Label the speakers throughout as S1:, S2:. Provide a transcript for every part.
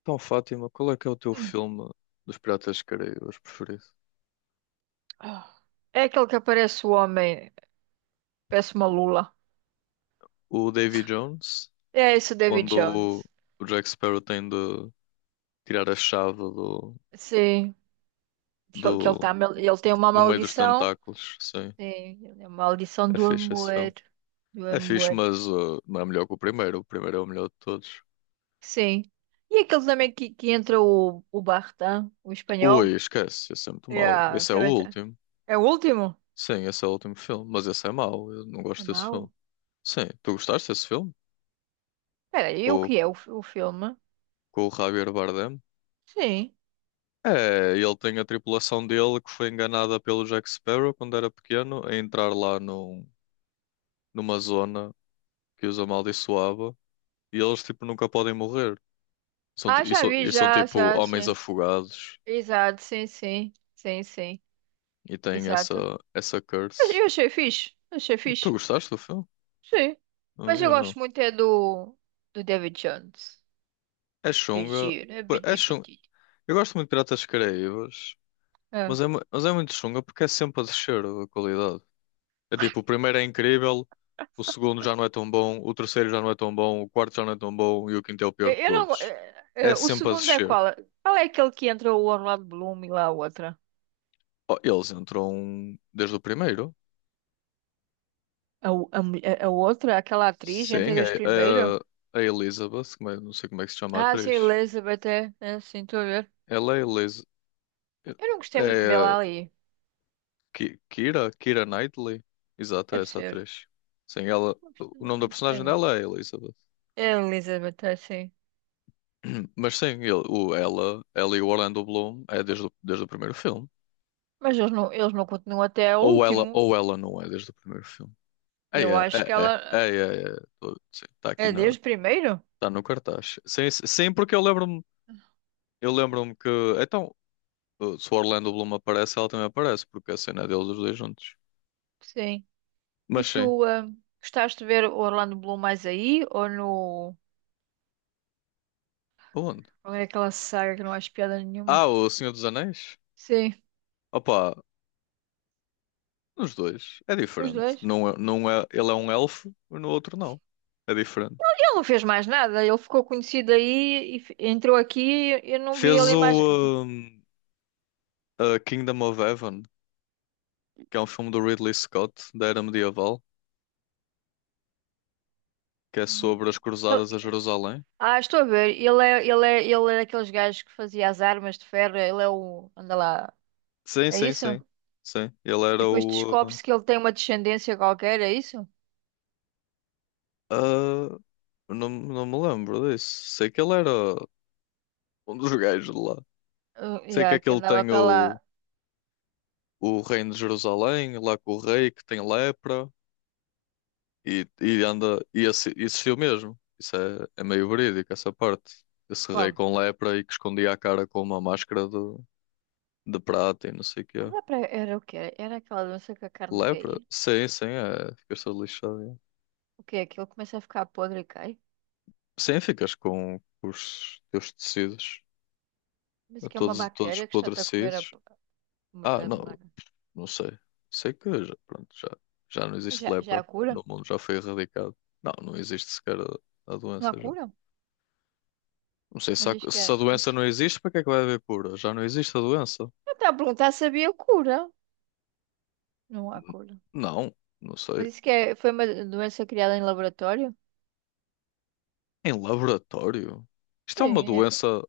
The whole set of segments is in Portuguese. S1: Então, Fátima, qual é que é o teu
S2: Hum.
S1: filme dos Piratas das Caraíbas preferido?
S2: Ah. É aquele que aparece o homem, parece uma lula.
S1: O Davy Jones,
S2: É esse o David
S1: onde
S2: Jones.
S1: o Jack Sparrow tem de tirar a chave
S2: Sim, que ele,
S1: do,
S2: ele tem uma
S1: no meio dos
S2: maldição.
S1: tentáculos. Sim,
S2: Sim, é uma maldição
S1: é
S2: do
S1: fixe esse
S2: amor.
S1: filme.
S2: Do
S1: É fixe,
S2: amor.
S1: mas não é melhor que o primeiro. O primeiro é o melhor de todos.
S2: Sim. E aquele também que entra o Bartan, o
S1: Ui,
S2: espanhol.
S1: esquece, esse é muito mau.
S2: É,
S1: Esse é o
S2: também tá.
S1: último.
S2: É o último?
S1: Sim, esse é o último filme, mas esse é mau. Eu não
S2: É
S1: gosto desse filme.
S2: mau?
S1: Sim, tu gostaste desse filme?
S2: Peraí, o
S1: Com,
S2: que é o filme?
S1: com o Javier Bardem?
S2: Sim.
S1: É, ele tem a tripulação dele que foi enganada pelo Jack Sparrow quando era pequeno a entrar lá numa zona que os amaldiçoava e eles tipo nunca podem morrer. São, ti-
S2: Ah, já vi,
S1: e são tipo homens
S2: sim.
S1: afogados
S2: Exato, sim, sim. Sim, sim.
S1: e têm
S2: Exato.
S1: essa
S2: Mas
S1: curse.
S2: eu achei fixe. Achei
S1: Tu
S2: fixe.
S1: gostaste do filme?
S2: Sim.
S1: Ah,
S2: Mas eu
S1: eu não.
S2: gosto muito é do David Jones.
S1: É
S2: Do
S1: chunga.
S2: Giro. É.
S1: Pô, é
S2: Bidi,
S1: chunga.
S2: bidi.
S1: Eu gosto muito de Piratas Caraíbas,
S2: É.
S1: mas mas é muito chunga porque é sempre a descer a qualidade. É tipo, o primeiro é incrível, o segundo já não é tão bom, o terceiro já não é tão bom, o quarto já não é tão bom e o quinto é o pior
S2: Eu
S1: de
S2: eu não.
S1: todos. É
S2: O
S1: sempre a
S2: segundo é
S1: descer.
S2: qual? Qual é aquele que entra o Orlando Bloom e lá a outra?
S1: Oh, eles entram desde o primeiro.
S2: A, o- a, mu- a outra, aquela atriz, entre
S1: Sim,
S2: dois primeiro?
S1: é a Elizabeth, não sei como é que se chama a
S2: Ah, sim,
S1: atriz.
S2: Elizabeth, é. É, sim, estou a ver.
S1: Ela é Eliz...
S2: Eu não gostei muito
S1: É
S2: dela ali.
S1: Kira Knightley. Exato,
S2: É
S1: é essa
S2: possível.
S1: atriz. Sim, ela.
S2: Não gostei
S1: O nome
S2: não
S1: da
S2: gostei
S1: personagem
S2: muito.
S1: dela é Elizabeth.
S2: É Elizabeth, é, sim.
S1: Mas sim, ela e o Orlando Bloom é desde o primeiro filme.
S2: Mas eles não continuam até ao
S1: Ou
S2: último.
S1: ela não é desde o primeiro filme. É, é,
S2: Eu acho que
S1: é, é,
S2: ela.
S1: é, sim, tá
S2: É
S1: aqui na,
S2: desde primeiro?
S1: tá no cartaz. Sim, porque eu lembro-me que então se o Orlando Bloom aparece, ela também aparece, porque a cena é deles os dois juntos.
S2: Sim. E
S1: Mas sim,
S2: tu, gostaste de ver o Orlando Bloom mais aí ou no.
S1: onde?
S2: Ou é aquela saga que não acho piada
S1: Ah,
S2: nenhuma?
S1: o Senhor dos Anéis?
S2: Sim,
S1: Opa, nos dois é
S2: os
S1: diferente.
S2: dois.
S1: Não é, ele é um elfo, mas no outro não. É diferente.
S2: Ele não fez mais nada, ele ficou conhecido aí e entrou aqui e eu não vi
S1: Fez
S2: ele mais.
S1: o um, a Kingdom of Heaven, que é um filme do Ridley Scott da era medieval, que é sobre as cruzadas a Jerusalém.
S2: Ah, estou a ver, ele é daqueles gajos que fazia as armas de ferro, ele é o. Anda lá,
S1: Sim,
S2: é
S1: sim,
S2: isso?
S1: sim. Sim, ele
S2: E
S1: era
S2: depois
S1: o.
S2: descobre-se que ele tem uma descendência qualquer, é isso?
S1: ah, ah, não, não me lembro disso. Sei que ele era um dos gajos de lá.
S2: Ah,
S1: Sei que
S2: yeah, que
S1: aquele
S2: andava
S1: tem
S2: para lá.
S1: o reino de Jerusalém, lá com o rei que tem lepra e anda. E esse, existiu mesmo. É meio verídico, essa parte. Esse rei
S2: Qual?
S1: com lepra e que escondia a cara com uma máscara de prata e não sei o que é.
S2: Ah, era o quê? Era aquela doença que a carne
S1: Lepra?
S2: caía?
S1: Sim, sim, é. Fica-se lixado, é.
S2: O quê? Aquilo começa a ficar podre e cai?
S1: Sim, ficas com os teus tecidos
S2: Mas que é uma
S1: todos
S2: bactéria que está a comer
S1: apodrecidos.
S2: uma
S1: Ah,
S2: pena.
S1: não, não sei. Sei que já não
S2: Mas
S1: existe
S2: já há
S1: lepra no
S2: cura?
S1: mundo, já foi erradicado. Não, não existe sequer a
S2: Não há
S1: doença já.
S2: cura?
S1: Não sei se,
S2: Mas
S1: há-
S2: isto que
S1: se a
S2: é
S1: doença
S2: isso.
S1: não existe, para que é que vai haver cura? Já não existe a doença?
S2: Eu estava a perguntar se havia cura. Não há cura.
S1: Não, não sei.
S2: Mas isso que é, foi uma doença criada em laboratório?
S1: Em laboratório? Isto é uma
S2: Sim, é
S1: doença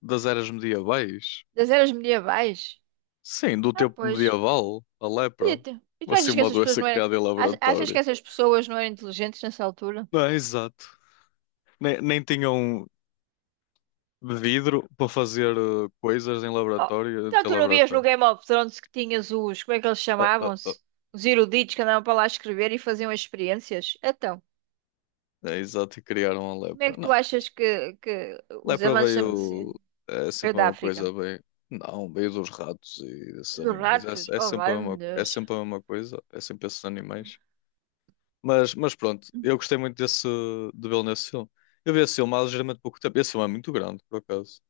S1: das eras medievais?
S2: das eras medievais.
S1: Sim, do
S2: Ah,
S1: tempo
S2: pois.
S1: medieval, a
S2: Podia
S1: lepra.
S2: ter. E tu
S1: Vai ser
S2: achas que
S1: uma
S2: essas pessoas
S1: doença
S2: não eram.
S1: criada em
S2: Achas que
S1: laboratório.
S2: essas pessoas não eram inteligentes nessa altura?
S1: Não, exato. Nem tinham vidro para fazer coisas em
S2: Oh,
S1: laboratório, em
S2: então
S1: teu
S2: tu não vias no
S1: laboratório.
S2: Game of Thrones que tinhas os, como é que eles
S1: Ah, ah, ah.
S2: chamavam-se? Os eruditos que andavam para lá escrever e faziam as experiências? Então,
S1: É, exato, e criaram a
S2: como é
S1: lepra.
S2: que
S1: Não,
S2: tu achas que os
S1: lepra
S2: avanços da medicina
S1: veio. É
S2: é
S1: sempre a
S2: da
S1: mesma
S2: África?
S1: coisa, veio. Não, veio dos ratos e desses
S2: Dos
S1: animais.
S2: ratos? Oh, meu
S1: É
S2: Deus.
S1: sempre a mesma coisa, é sempre esses animais. Mas pronto, eu gostei muito desse, de vê-lo nesse filme. Eu vi esse filme há ligeiramente pouco tempo. Esse filme é muito grande, por acaso.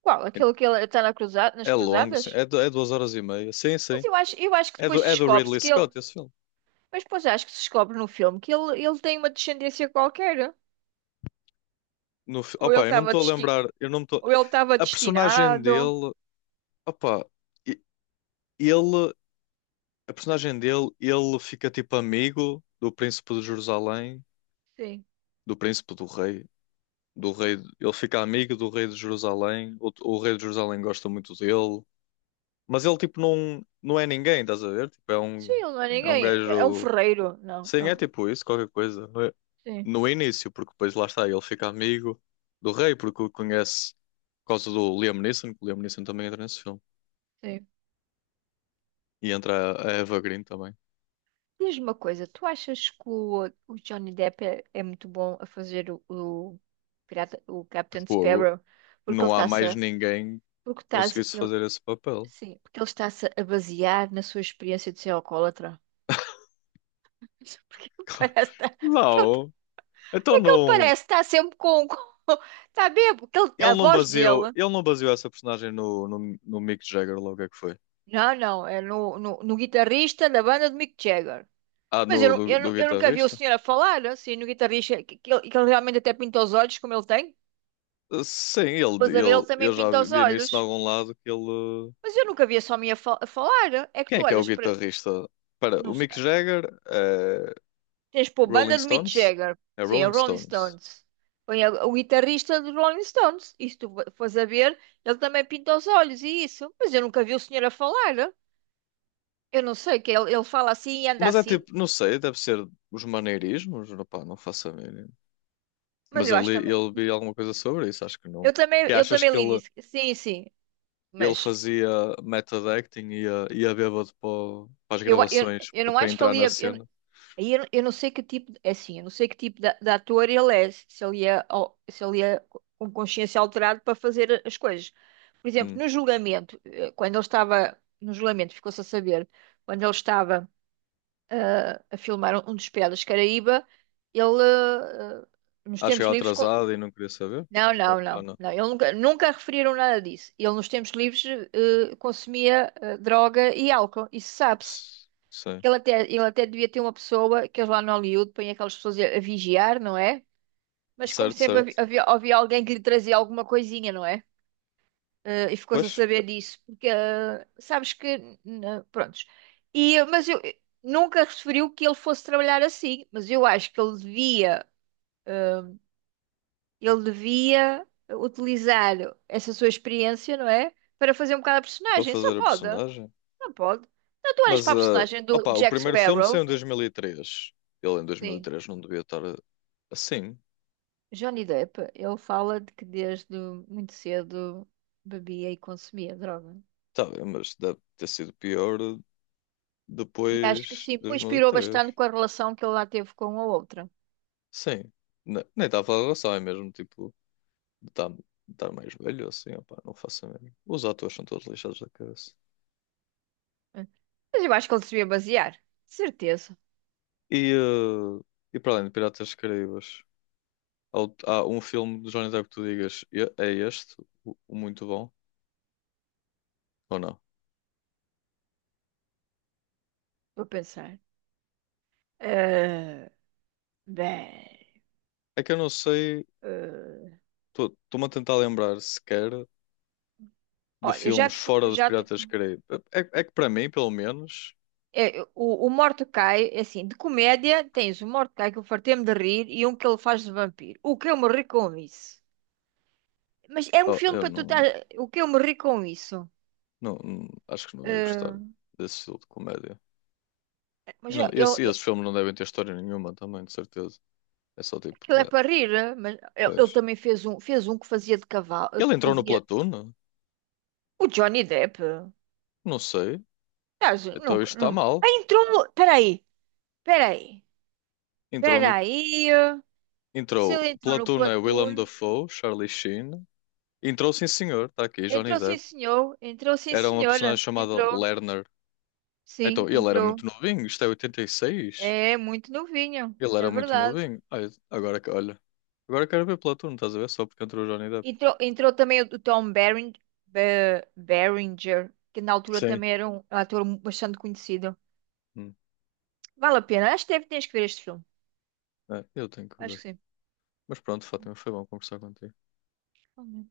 S2: Qual? Aquele que ele está na nas
S1: É longo, sim.
S2: cruzadas?
S1: É duas horas e meia. Sim,
S2: Mas
S1: sim.
S2: eu acho que depois
S1: É do
S2: descobre-se
S1: Ridley
S2: que ele.
S1: Scott, esse filme.
S2: Mas depois acho que se descobre no filme que ele tem uma descendência qualquer. Ou ele
S1: Opa, eu não me
S2: estava
S1: estou a
S2: desti...
S1: lembrar. Eu não me estou.
S2: Ou ele estava
S1: A personagem
S2: destinado.
S1: dele. Opa, e- ele. A personagem dele, ele fica tipo amigo do príncipe de Jerusalém,
S2: Sim.
S1: do príncipe do rei. Do rei, ele fica amigo do rei de Jerusalém. O rei de Jerusalém gosta muito dele. Mas ele tipo não, não é ninguém, estás a ver? Tipo,
S2: Sim, ele não é
S1: é um
S2: ninguém. É um
S1: gajo.
S2: ferreiro. Não.
S1: Sim, é tipo isso, qualquer coisa, não é?
S2: Sim,
S1: No início, porque depois lá está, ele fica amigo do rei, porque o conhece por causa do Liam Neeson, que o Liam Neeson também entra nesse filme.
S2: sim.
S1: E entra a Eva Green também.
S2: Diz-me uma coisa, tu achas que o Johnny Depp é muito bom a fazer pirata, o Captain
S1: Fogo.
S2: Sparrow? Porque ele
S1: Não há
S2: está-se
S1: mais
S2: a,
S1: ninguém que
S2: porque está-se,
S1: conseguisse
S2: ele,
S1: fazer esse papel.
S2: sim, porque ele está-se a basear na sua experiência de ser alcoólatra. Porque ele parece, porque ele, tá-
S1: Não. Então
S2: é que ele
S1: não.
S2: parece, está sempre com, com está bêbado, a voz dele,
S1: Ele não baseou essa personagem no Mick Jagger, logo é que foi.
S2: não, não, é no guitarrista da banda de Mick Jagger.
S1: Ah,
S2: Mas eu,
S1: no do
S2: eu nunca vi o
S1: guitarrista?
S2: senhor a falar, assim, no guitarrista, que ele realmente até pinta os olhos, como ele tem.
S1: Sim,
S2: Pois a ver, ele
S1: eu
S2: também
S1: já
S2: pinta os
S1: vi nisso
S2: olhos.
S1: em algum lado que ele. Uh,
S2: Mas eu nunca vi esse homem a falar. É que
S1: quem
S2: tu
S1: é que é o
S2: olhas para.
S1: guitarrista? Espera, o
S2: Não
S1: Mick
S2: sei.
S1: Jagger é
S2: Tens pô, banda
S1: Rolling
S2: de Mick
S1: Stones?
S2: Jagger.
S1: É
S2: Sim, a
S1: Rolling
S2: Rolling
S1: Stones.
S2: Stones. Põe o guitarrista dos Rolling Stones. E se tu fores a ver, ele também pinta os olhos e isso. Mas eu nunca vi o senhor a falar. Eu não sei, que ele fala assim e anda
S1: Mas é
S2: assim.
S1: tipo, não sei, deve ser os maneirismos, rapá, não faço a mínima.
S2: Mas
S1: Mas
S2: eu
S1: eu
S2: acho
S1: li,
S2: também.
S1: eu vi alguma coisa sobre isso, acho que
S2: Eu
S1: não.
S2: também,
S1: Que
S2: eu
S1: achas
S2: também
S1: que
S2: li
S1: ele,
S2: isso. Sim, sim.
S1: ele
S2: Mas.
S1: fazia method acting e ia bêbado para as
S2: Eu, eu,
S1: gravações
S2: eu não
S1: para
S2: acho que
S1: entrar
S2: ele
S1: na
S2: ia.
S1: cena?
S2: Aí eu não sei que tipo, é assim, eu não sei que tipo de ator ele é, se ele é com consciência alterada para fazer as coisas. Por exemplo,
S1: Hum.
S2: no julgamento, quando ele estava, no julgamento, ficou-se a saber, quando ele estava a filmar um dos Piratas Caraíba, ele, nos
S1: Acho que
S2: tempos
S1: era
S2: livres,
S1: atrasado e não queria saber?
S2: não, não,
S1: Ah,
S2: não,
S1: não.
S2: não, ele nunca referiram nada disso. Ele nos tempos livres consumia droga e álcool, isso sabe-se.
S1: S- sim.
S2: Ele até devia ter uma pessoa, que eles lá no Hollywood põem aquelas pessoas a vigiar, não é? Mas como
S1: Certo,
S2: sempre havi-
S1: certo.
S2: havia, havia alguém que lhe trazia alguma coisinha, não é? E ficou-se
S1: Pois,
S2: a saber disso, porque sabes que, prontos. E, mas eu nunca referiu que ele fosse trabalhar assim, mas eu acho que ele devia, utilizar essa sua experiência, não é? Para fazer um bocado a
S1: para
S2: personagem, só
S1: fazer a personagem.
S2: pode. Não, tu olhas
S1: Mas,
S2: para a
S1: ah,
S2: personagem do
S1: opá, o
S2: Jack
S1: primeiro filme saiu
S2: Sparrow,
S1: em 2003. Ele em
S2: sim.
S1: 2003 não devia estar eh, assim.
S2: Johnny Depp, ele fala de que desde muito cedo bebia e consumia droga.
S1: Tá bem, mas deve ter sido pior
S2: E
S1: depois
S2: acho que
S1: de
S2: sim,
S1: dois
S2: pois
S1: mil e
S2: pirou bastante
S1: três
S2: com a relação que ele lá teve com a outra.
S1: Sim. Ne- nem estava a falar da relação, é mesmo tipo de estar estar mais velho assim, opá, não faço a mesmo. Os atores são todos lixados da cabeça.
S2: Mas eu acho que ele se devia basear. Certeza.
S1: E, eh, e para além de Piratas dos Caraíbas, há, o- há um filme de Johnny Depp que tu digas, "E- é este, o muito bom", ou não?
S2: Vou pensar. Eh, Bem.
S1: É que eu não sei,
S2: eh,
S1: estou-me a tentar lembrar sequer de
S2: Olha, eu
S1: filmes fora dos
S2: já te-
S1: Piratas dos Caraíbas. É, é que para mim, pelo menos,
S2: é, o Mordecai, é assim, de comédia tens o Mordecai que eu fartei-me de rir e um que ele faz de vampiro. O que eu morri com isso? Mas é um
S1: oh,
S2: filme
S1: eu
S2: para tu estar.
S1: não.
S2: O que eu morri com isso?
S1: Acho que não ia gostar
S2: Eh,
S1: desse estilo de comédia. E
S2: mas
S1: não,
S2: eu, eu,
S1: esse- esses filmes não devem ter história nenhuma também, de certeza. É só tipo,
S2: Ele é
S1: ué,
S2: para rir, eh? Mas ele
S1: pois.
S2: também fez um, que fazia de cavalo,
S1: Ele
S2: que
S1: entrou no
S2: fazia
S1: Platoon?
S2: o Johnny Depp.
S1: Não sei.
S2: Aliás,
S1: Então
S2: nunca,
S1: isto está
S2: não. Ah,
S1: mal.
S2: entrou no. Peraí, peraí,
S1: Entrou no.
S2: peraí. Eh. Se
S1: Entrou.
S2: ele entrou no
S1: Platoon é Willem
S2: Platoon,
S1: Dafoe, Charlie Sheen. Entrou, sim senhor, está aqui, Johnny
S2: entrou sim,
S1: Depp.
S2: senhor, entrou sim,
S1: Era uma
S2: senhora,
S1: personagem chamada
S2: entrou,
S1: Lerner. Então
S2: sim,
S1: ele era
S2: entrou.
S1: muito novinho, isto é 86.
S2: É muito novinho,
S1: Ele era
S2: é
S1: muito
S2: verdade.
S1: novinho. Ai, agora que, olha. Agora quero ver Platoon, estás a ver? Só porque entrou o Johnny Depp.
S2: Entrou também o Tom Berenger, Berenger, que na altura
S1: Sim.
S2: também era um ator bastante conhecido.
S1: Hum,
S2: Vale a pena, acho que deve, tens que ver este filme.
S1: é, eu tenho que
S2: Acho
S1: ver.
S2: que
S1: Mas pronto, Fátima, foi bom conversar contigo.
S2: sim.